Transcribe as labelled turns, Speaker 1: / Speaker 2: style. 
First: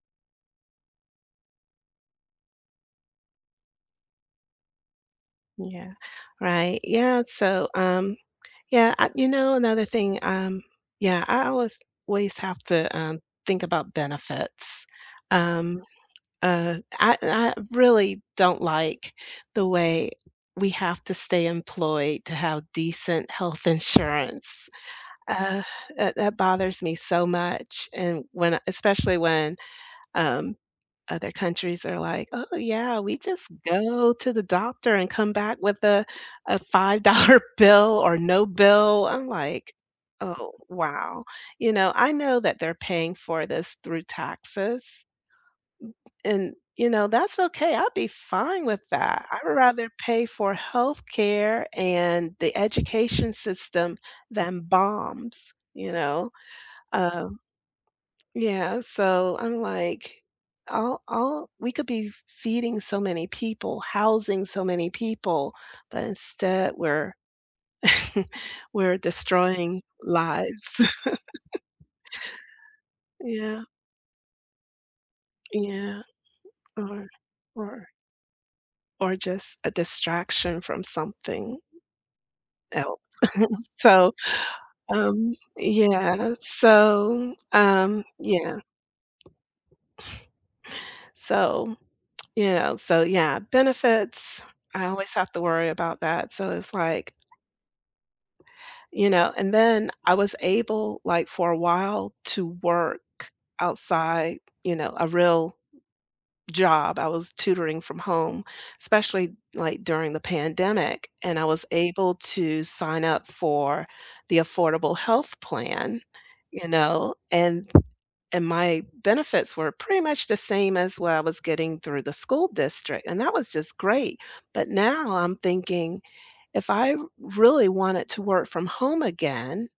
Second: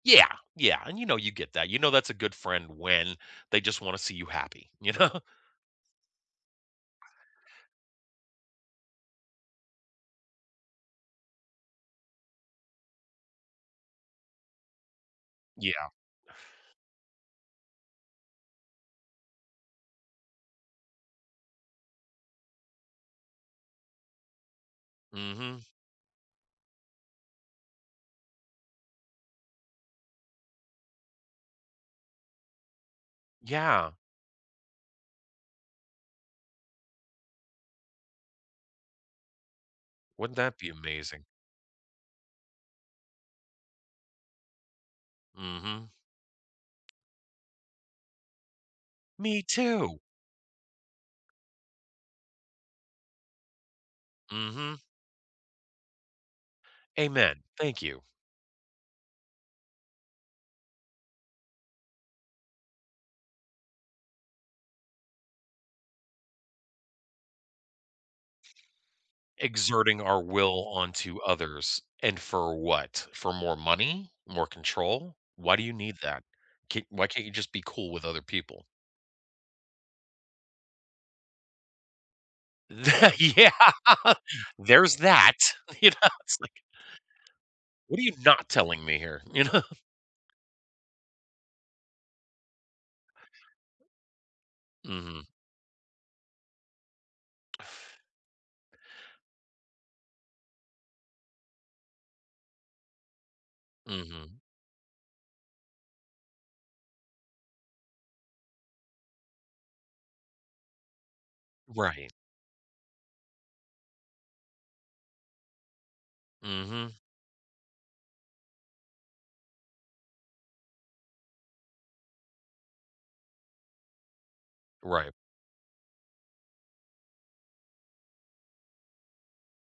Speaker 1: Yeah, yeah, and, you know, you get that, you know that's a good friend when they just wanna see you happy, you know?
Speaker 2: Yeah. Right, yeah, so, um, yeah, I you know, another thing, um, yeah, I always ways have to, um, think about benefits, um,
Speaker 1: Yeah.
Speaker 2: uh, I n I really don't like the way we have to stay employed to have decent health insurance. Uh,
Speaker 1: Mhm.
Speaker 2: that that bothers me so much, and, when I especially when, um, other countries are like, "Oh, yeah, we just
Speaker 1: Yeah.
Speaker 2: go to the doctor and come back with a a five-dollar bill, or no bill," I'm like,
Speaker 1: Wouldn't
Speaker 2: "Oh
Speaker 1: that be amazing?
Speaker 2: wow," you know, I know that they're paying for this through taxes,
Speaker 1: Mhm.
Speaker 2: b and, you know, that's okay, I'd be fine with that,
Speaker 1: Me
Speaker 2: I'd rather
Speaker 1: too.
Speaker 2: pay for healthcare and the education system, than
Speaker 1: Mhm.
Speaker 2: bombs, you know? Uh
Speaker 1: Amen, thank you.
Speaker 2: yeah, so I'm like, all all we could be f feeding so many people, housing so many people, but instead we're we're destroying
Speaker 1: Exerting our
Speaker 2: lives.
Speaker 1: will onto others, and for what? For more
Speaker 2: Yeah.
Speaker 1: money? More control? Why do you need
Speaker 2: Yeah,
Speaker 1: that? Ca
Speaker 2: or,
Speaker 1: why can't you just be
Speaker 2: or
Speaker 1: cool with other people?
Speaker 2: or just a distraction from something else,
Speaker 1: Tha yeah.
Speaker 2: so,
Speaker 1: There's
Speaker 2: um,
Speaker 1: that, you know,
Speaker 2: yeah,
Speaker 1: it's like
Speaker 2: so,
Speaker 1: "What are
Speaker 2: um,
Speaker 1: you not
Speaker 2: yeah.
Speaker 1: telling me here?" You know?
Speaker 2: So, you know, so, yeah, benefits, I always
Speaker 1: Mhm.
Speaker 2: have to worry about that, so, it's like you know, and then I was able, like, for a while to work outside,
Speaker 1: Mhm.
Speaker 2: you know, a real job, I was tutoring from home, especially, like, during the pandemic, and I was
Speaker 1: Right.
Speaker 2: able to sign up for the affordable health plan, you
Speaker 1: Mhm.
Speaker 2: know, and and my benefits were pretty much the same as what I was getting through the school district, and that was just great, but
Speaker 1: Right.
Speaker 2: now, I'm thinking if I really wanted to work from home again